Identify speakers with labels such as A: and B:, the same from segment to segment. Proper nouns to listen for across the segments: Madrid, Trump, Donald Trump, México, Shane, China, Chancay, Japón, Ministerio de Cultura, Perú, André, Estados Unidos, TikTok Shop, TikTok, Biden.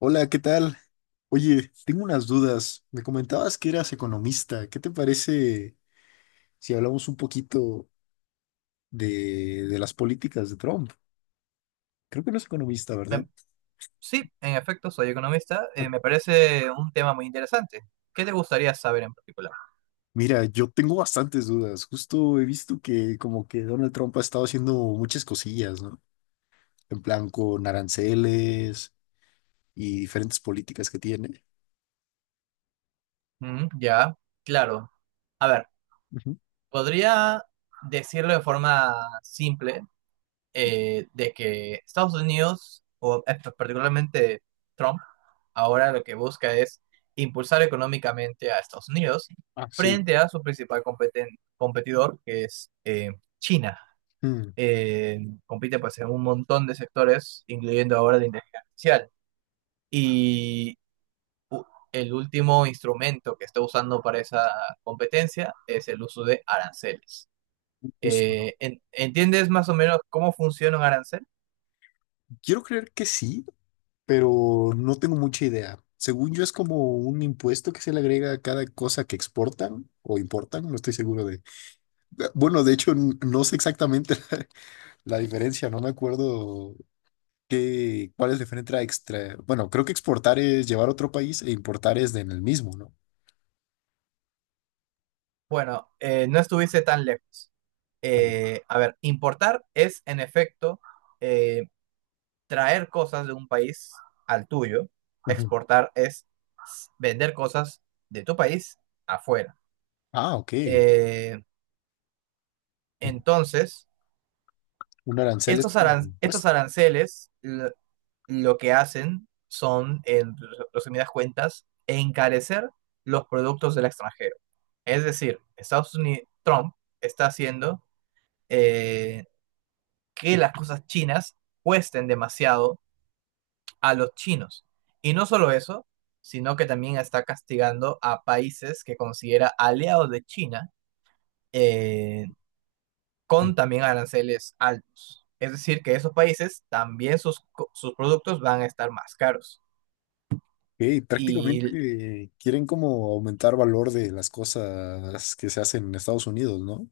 A: Hola, ¿qué tal? Oye, tengo unas dudas. Me comentabas que eras economista. ¿Qué te parece si hablamos un poquito de las políticas de Trump? Creo que no es economista, ¿verdad?
B: Me- sí, en efecto, soy economista.
A: Ok.
B: Me parece un tema muy interesante. ¿Qué te gustaría saber en particular?
A: Mira, yo tengo bastantes dudas. Justo he visto que como que Donald Trump ha estado haciendo muchas cosillas, ¿no? En plan con aranceles y diferentes políticas que tiene.
B: Mm, ya, claro. A ver,
A: Ujú.
B: podría decirlo de forma simple de que Estados Unidos, o particularmente Trump, ahora lo que busca es impulsar económicamente a Estados Unidos
A: Ah, sí.
B: frente a su principal competidor, que es China.
A: Mm,
B: eh, Compite pues en un montón de sectores, incluyendo ahora la inteligencia artificial. Y u- el último instrumento que está usando para esa competencia es el uso de aranceles.
A: justo, ¿no?
B: ¿Entiendes más o menos cómo funciona un arancel?
A: Quiero creer que sí, pero no tengo mucha idea. Según yo es como un impuesto que se le agrega a cada cosa que exportan o importan, no estoy seguro de... Ah, bueno, de hecho, no sé exactamente la diferencia, no me acuerdo cuál es la diferencia extra. Bueno, creo que exportar es llevar a otro país e importar es de en el mismo, ¿no?
B: Bueno, no estuviste tan lejos. A ver, importar es en efecto eh, traer cosas de un país al tuyo.
A: Ujú.
B: Exportar es vender cosas de tu país afuera.
A: Ah, ok.
B: Eh, Entonces,
A: Un arancel es como un
B: estos
A: impuesto.
B: aranceles lo que hacen son, en resumidas cuentas, encarecer los productos del extranjero. Es decir, Estados Unidos, Trump está haciendo eh, que las cosas chinas cuesten demasiado a los chinos. Y no solo eso, sino que también está castigando a países que considera aliados de China, eh, con también aranceles altos. Es decir, que esos países también sus productos van a estar más caros.
A: Ok,
B: Y
A: prácticamente quieren como aumentar valor de las cosas que se hacen en Estados Unidos, ¿no?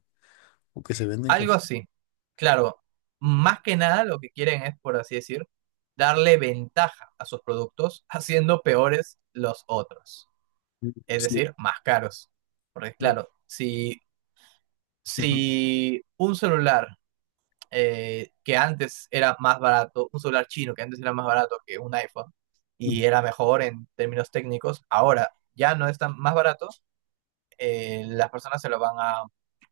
A: O que se venden con...
B: algo así. Claro, más que nada lo que quieren es, por así decir, darle ventaja a sus productos haciendo peores los otros.
A: Mm,
B: Es
A: sí,
B: decir, más caros. Porque
A: no,
B: claro, si,
A: ujú,
B: si un celular que antes era más barato, un celular chino que antes era más barato que un iPhone
A: ujú,
B: y era mejor en términos técnicos, ahora ya no es tan más barato, las personas se lo van a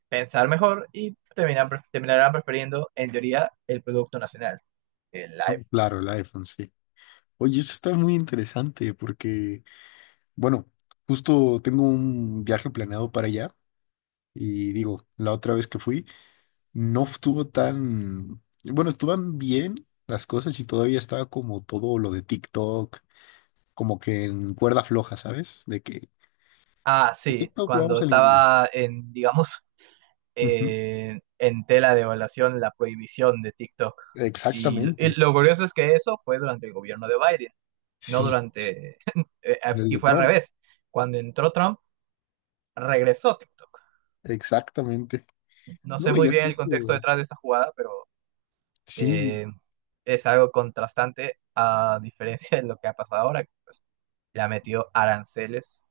B: pensar mejor y terminan, terminarán prefiriendo, en teoría, el producto nacional, el
A: no,
B: iPhone.
A: claro, el iPhone, sí. Oye, eso está muy interesante porque, bueno, justo tengo un viaje planeado para allá y digo, la otra vez que fui, no estuvo tan, bueno, estuvieron bien las cosas y todavía estaba como todo lo de TikTok, como que en cuerda floja, ¿sabes? De que
B: Ah,
A: a
B: sí,
A: TikTok lo
B: cuando
A: vamos a eliminar.
B: estaba en, digamos,
A: Ujú.
B: en tela de evaluación la prohibición de TikTok. Y
A: Exactamente,
B: lo curioso es que eso fue durante el gobierno de Biden. No
A: sí,
B: durante,
A: el
B: y
A: de
B: fue al
A: Trump,
B: revés. Cuando entró Trump, regresó TikTok.
A: exactamente.
B: No
A: No,
B: sé muy
A: y
B: bien
A: hasta
B: el
A: eso.
B: contexto detrás de esa jugada, pero
A: Sí,
B: eh, es algo contrastante a diferencia de lo que ha pasado ahora, que pues, le ha metido aranceles,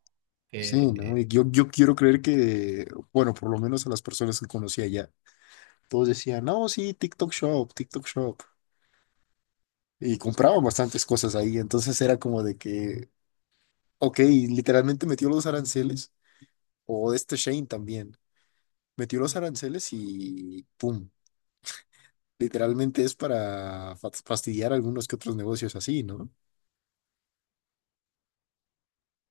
A: sí, ¿no?
B: que
A: Y yo quiero creer que, bueno, por lo menos a las personas que conocí allá, todos decían, no, sí, TikTok Shop, TikTok Shop. Y compraban bastantes cosas ahí. Entonces era como de que, ok, literalmente metió los aranceles, o este Shane también, metió los aranceles y pum, literalmente es para fastidiar algunos que otros negocios así, ¿no?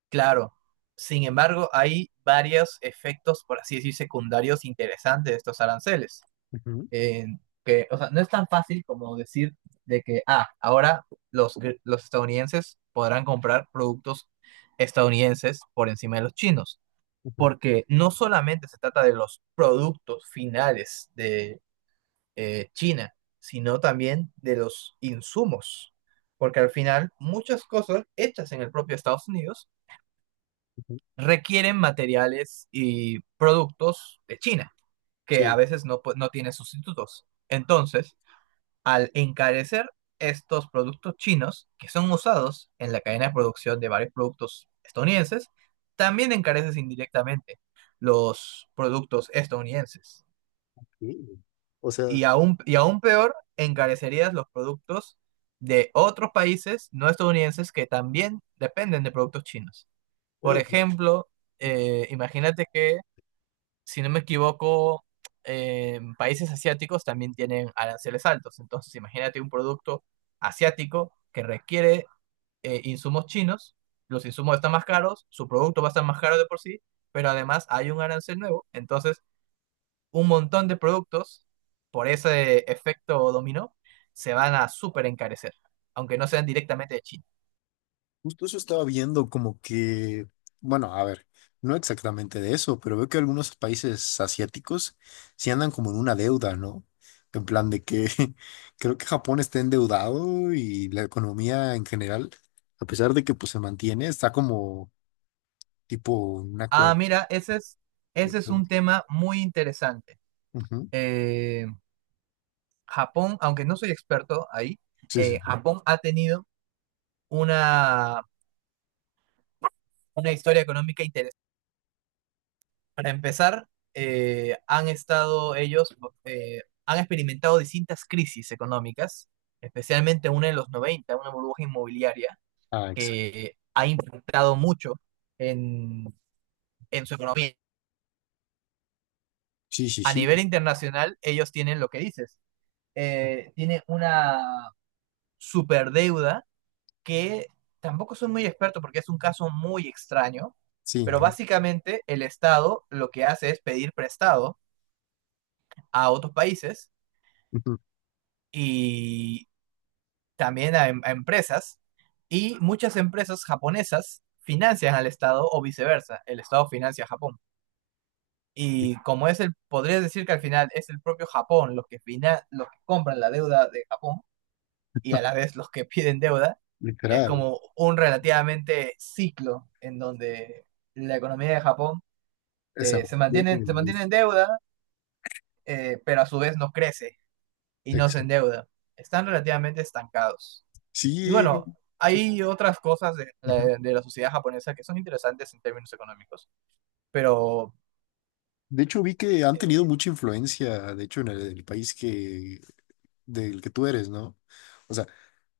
B: claro, sin embargo, hay varios efectos, por así decir, secundarios interesantes de estos aranceles.
A: Ujú,
B: En que, o sea, no es tan fácil como decir de que, ah, ahora los estadounidenses podrán comprar productos estadounidenses por encima de los chinos,
A: ujú,
B: porque no solamente se trata de los productos finales de China, sino también de los insumos, porque al final muchas cosas hechas en el propio Estados Unidos
A: ujú.
B: requieren materiales y productos de China, que a
A: Sí,
B: veces no tiene sustitutos. Entonces, al encarecer estos productos chinos que son usados en la cadena de producción de varios productos estadounidenses, también encareces indirectamente los productos estadounidenses.
A: sí. O sea,
B: Y aún peor, encarecerías los productos de otros países no estadounidenses que también dependen de productos chinos. Por ejemplo, imagínate que si no me equivoco, en países asiáticos también tienen aranceles altos. Entonces, imagínate un producto asiático que requiere insumos chinos, los insumos están más caros, su producto va a estar más caro de por sí, pero además hay un arancel nuevo. Entonces, un montón de productos, por ese efecto dominó, se van a súper encarecer, aunque no sean directamente de China.
A: justo eso estaba viendo como que, bueno, a ver, no exactamente de eso, pero veo que algunos países asiáticos sí andan como en una deuda, ¿no? En plan de que creo que Japón está endeudado y la economía en general, a pesar de que pues se mantiene, está como tipo un
B: Ah,
A: acuerdo.
B: mira, ese es un tema muy interesante.
A: Ujú.
B: Eh, Japón, aunque no soy experto ahí,
A: Sí, sí.
B: Japón ha tenido una, una historia económica interesante. Para empezar, han estado ellos, han experimentado distintas crisis económicas, especialmente una en los 90, una burbuja inmobiliaria
A: Ah, exacto.
B: que ha impactado mucho en, en su economía.
A: Sí, sí,
B: A
A: sí.
B: nivel internacional, ellos tienen lo que dices, tiene una superdeuda que tampoco soy muy experto porque es un caso muy extraño,
A: Sí,
B: pero
A: ¿no?
B: básicamente el Estado lo que hace es pedir prestado a otros países
A: Ujú.
B: y también a empresas, y muchas empresas japonesas financian al Estado o viceversa, el Estado financia a Japón. Y como es el, podrías decir que al final es el propio Japón los que, fina, los que compran la deuda de Japón, y a la vez los que piden deuda, es
A: Literal.
B: como un relativamente ciclo en donde la economía de Japón
A: Se mantiene.
B: se mantiene en deuda, pero a su vez no crece y no se
A: Exacto.
B: endeuda. Están relativamente estancados. Y bueno,
A: Sí.
B: hay otras cosas de la sociedad japonesa que son interesantes en términos económicos, pero
A: De hecho, vi que han tenido
B: eh,
A: mucha influencia, de hecho, en el país del que tú eres, ¿no? O sea,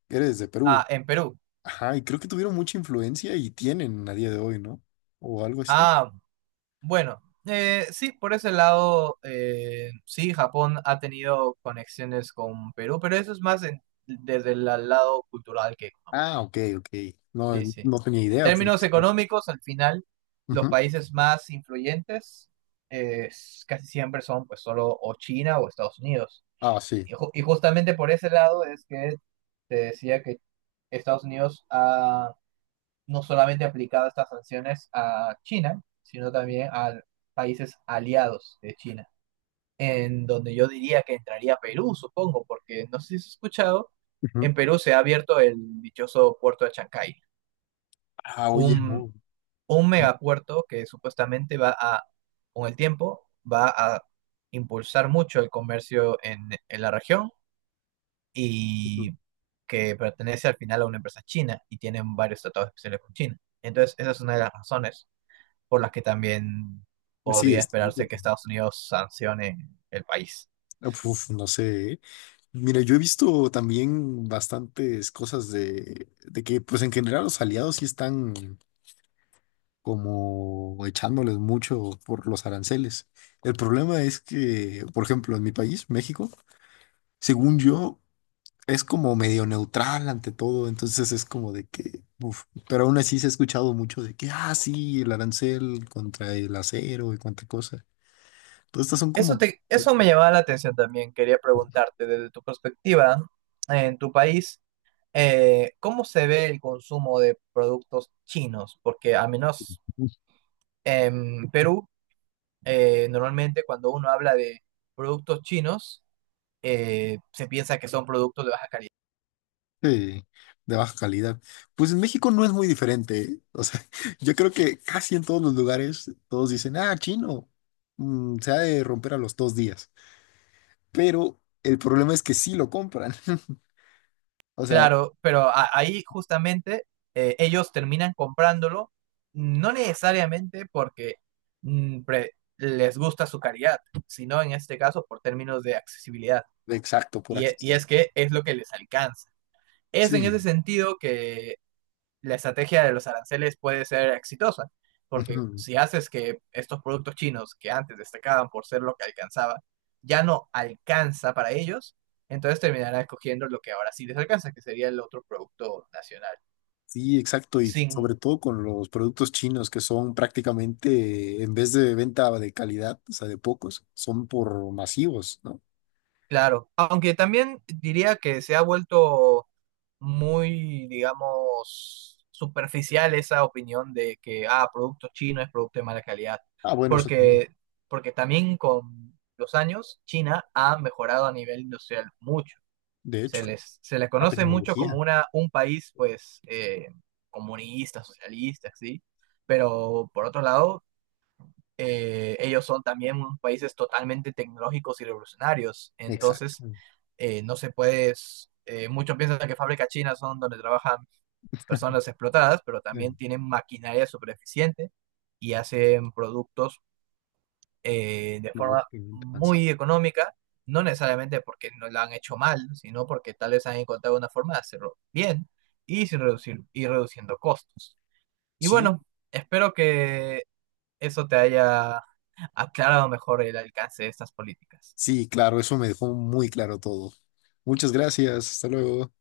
A: eres de
B: ah,
A: Perú.
B: en Perú.
A: Ajá, y creo que tuvieron mucha influencia y tienen a día de hoy, ¿no? O algo así.
B: Ah, bueno, sí, por ese lado, sí, Japón ha tenido conexiones con Perú, pero eso es más desde el lado cultural que económico.
A: Ah, ok, ok. No,
B: Sí, sí.
A: no tenía
B: En
A: idea.
B: términos
A: Sí.
B: económicos, al final, los
A: Ujú.
B: países más influyentes casi siempre son pues solo o China o Estados Unidos.
A: Ah, sí.
B: Y justamente por ese lado es que te decía que Estados Unidos no solamente aplicado estas sanciones a China, sino también a países aliados de China, en donde yo diría que entraría Perú, supongo, porque no sé si has escuchado,
A: Ujú.
B: en Perú se ha abierto el dichoso puerto de Chancay,
A: Ah, oye,
B: un,
A: no.
B: un megapuerto que supuestamente va a, con el tiempo, va a impulsar mucho el comercio en la región
A: Ujú.
B: y que pertenece al final a una empresa china y tienen varios tratados especiales con China. Entonces, esa es una de las razones por las que también
A: Sí,
B: podría esperarse que Estados Unidos sancione el país.
A: uf, no sé. ¿Eh? Mira, yo he visto también bastantes cosas de que, pues en general los aliados sí están como echándoles mucho por los aranceles. El problema es que, por ejemplo, en mi país, México, según yo, es como medio neutral ante todo, entonces es como de que, uf, pero aún así se ha escuchado mucho de que, ah, sí, el arancel contra el acero y cuánta cosa. Todas estas son como
B: Eso me llamaba la atención también. Quería preguntarte desde tu perspectiva en tu país, ¿cómo se ve el consumo de productos chinos? Porque al menos en Perú, normalmente cuando uno habla de productos chinos, se piensa que son productos de baja calidad.
A: eh, de baja calidad. Pues en México no es muy diferente, ¿eh? O sea, yo creo que casi en todos los lugares todos dicen, ah, chino, se ha de romper a los 2 días. Pero el problema es que sí lo compran. O sea,
B: Claro, pero ahí justamente ellos terminan comprándolo, no necesariamente porque mm, pre- les gusta su calidad, sino en este caso por términos de accesibilidad.
A: exacto, por
B: Y
A: accesible.
B: es que es lo que les alcanza. Es en
A: Sí,
B: ese sentido que la estrategia de los aranceles puede ser exitosa, porque
A: ujú,
B: si haces que estos productos chinos que antes destacaban por ser lo que alcanzaba, ya no alcanza para ellos, entonces terminarán escogiendo lo que ahora sí les alcanza, que sería el otro producto nacional,
A: sí, exacto. Y
B: sin.
A: sobre todo con los productos chinos que son prácticamente, en vez de venta de calidad, o sea, de pocos, son por masivos, ¿no?
B: Claro, aunque también diría que se ha vuelto muy, digamos, superficial esa opinión de que, ah, producto chino es producto de mala calidad,
A: Ah, bueno, eso también.
B: porque, porque también con los años China ha mejorado a nivel industrial mucho.
A: De hecho,
B: Se les
A: la
B: conoce mucho como
A: tecnología.
B: un país, pues, comunista, socialista, sí, pero por otro lado ellos son también unos países totalmente tecnológicos y revolucionarios. Entonces,
A: Exacto.
B: no se puede, s- muchos piensan que fábricas chinas son donde trabajan personas explotadas, pero
A: eh,
B: también tienen maquinaria súper eficiente y hacen productos de forma
A: Tecnológicamente avanzado.
B: muy económica, no necesariamente porque no la han hecho mal, sino porque tal vez han encontrado una forma de hacerlo bien y sin reducir y reduciendo costos. Y
A: Sí,
B: bueno, espero que eso te haya aclarado mejor el alcance de estas políticas.
A: sí, claro, eso me dejó muy claro todo. Muchas gracias. Hasta luego.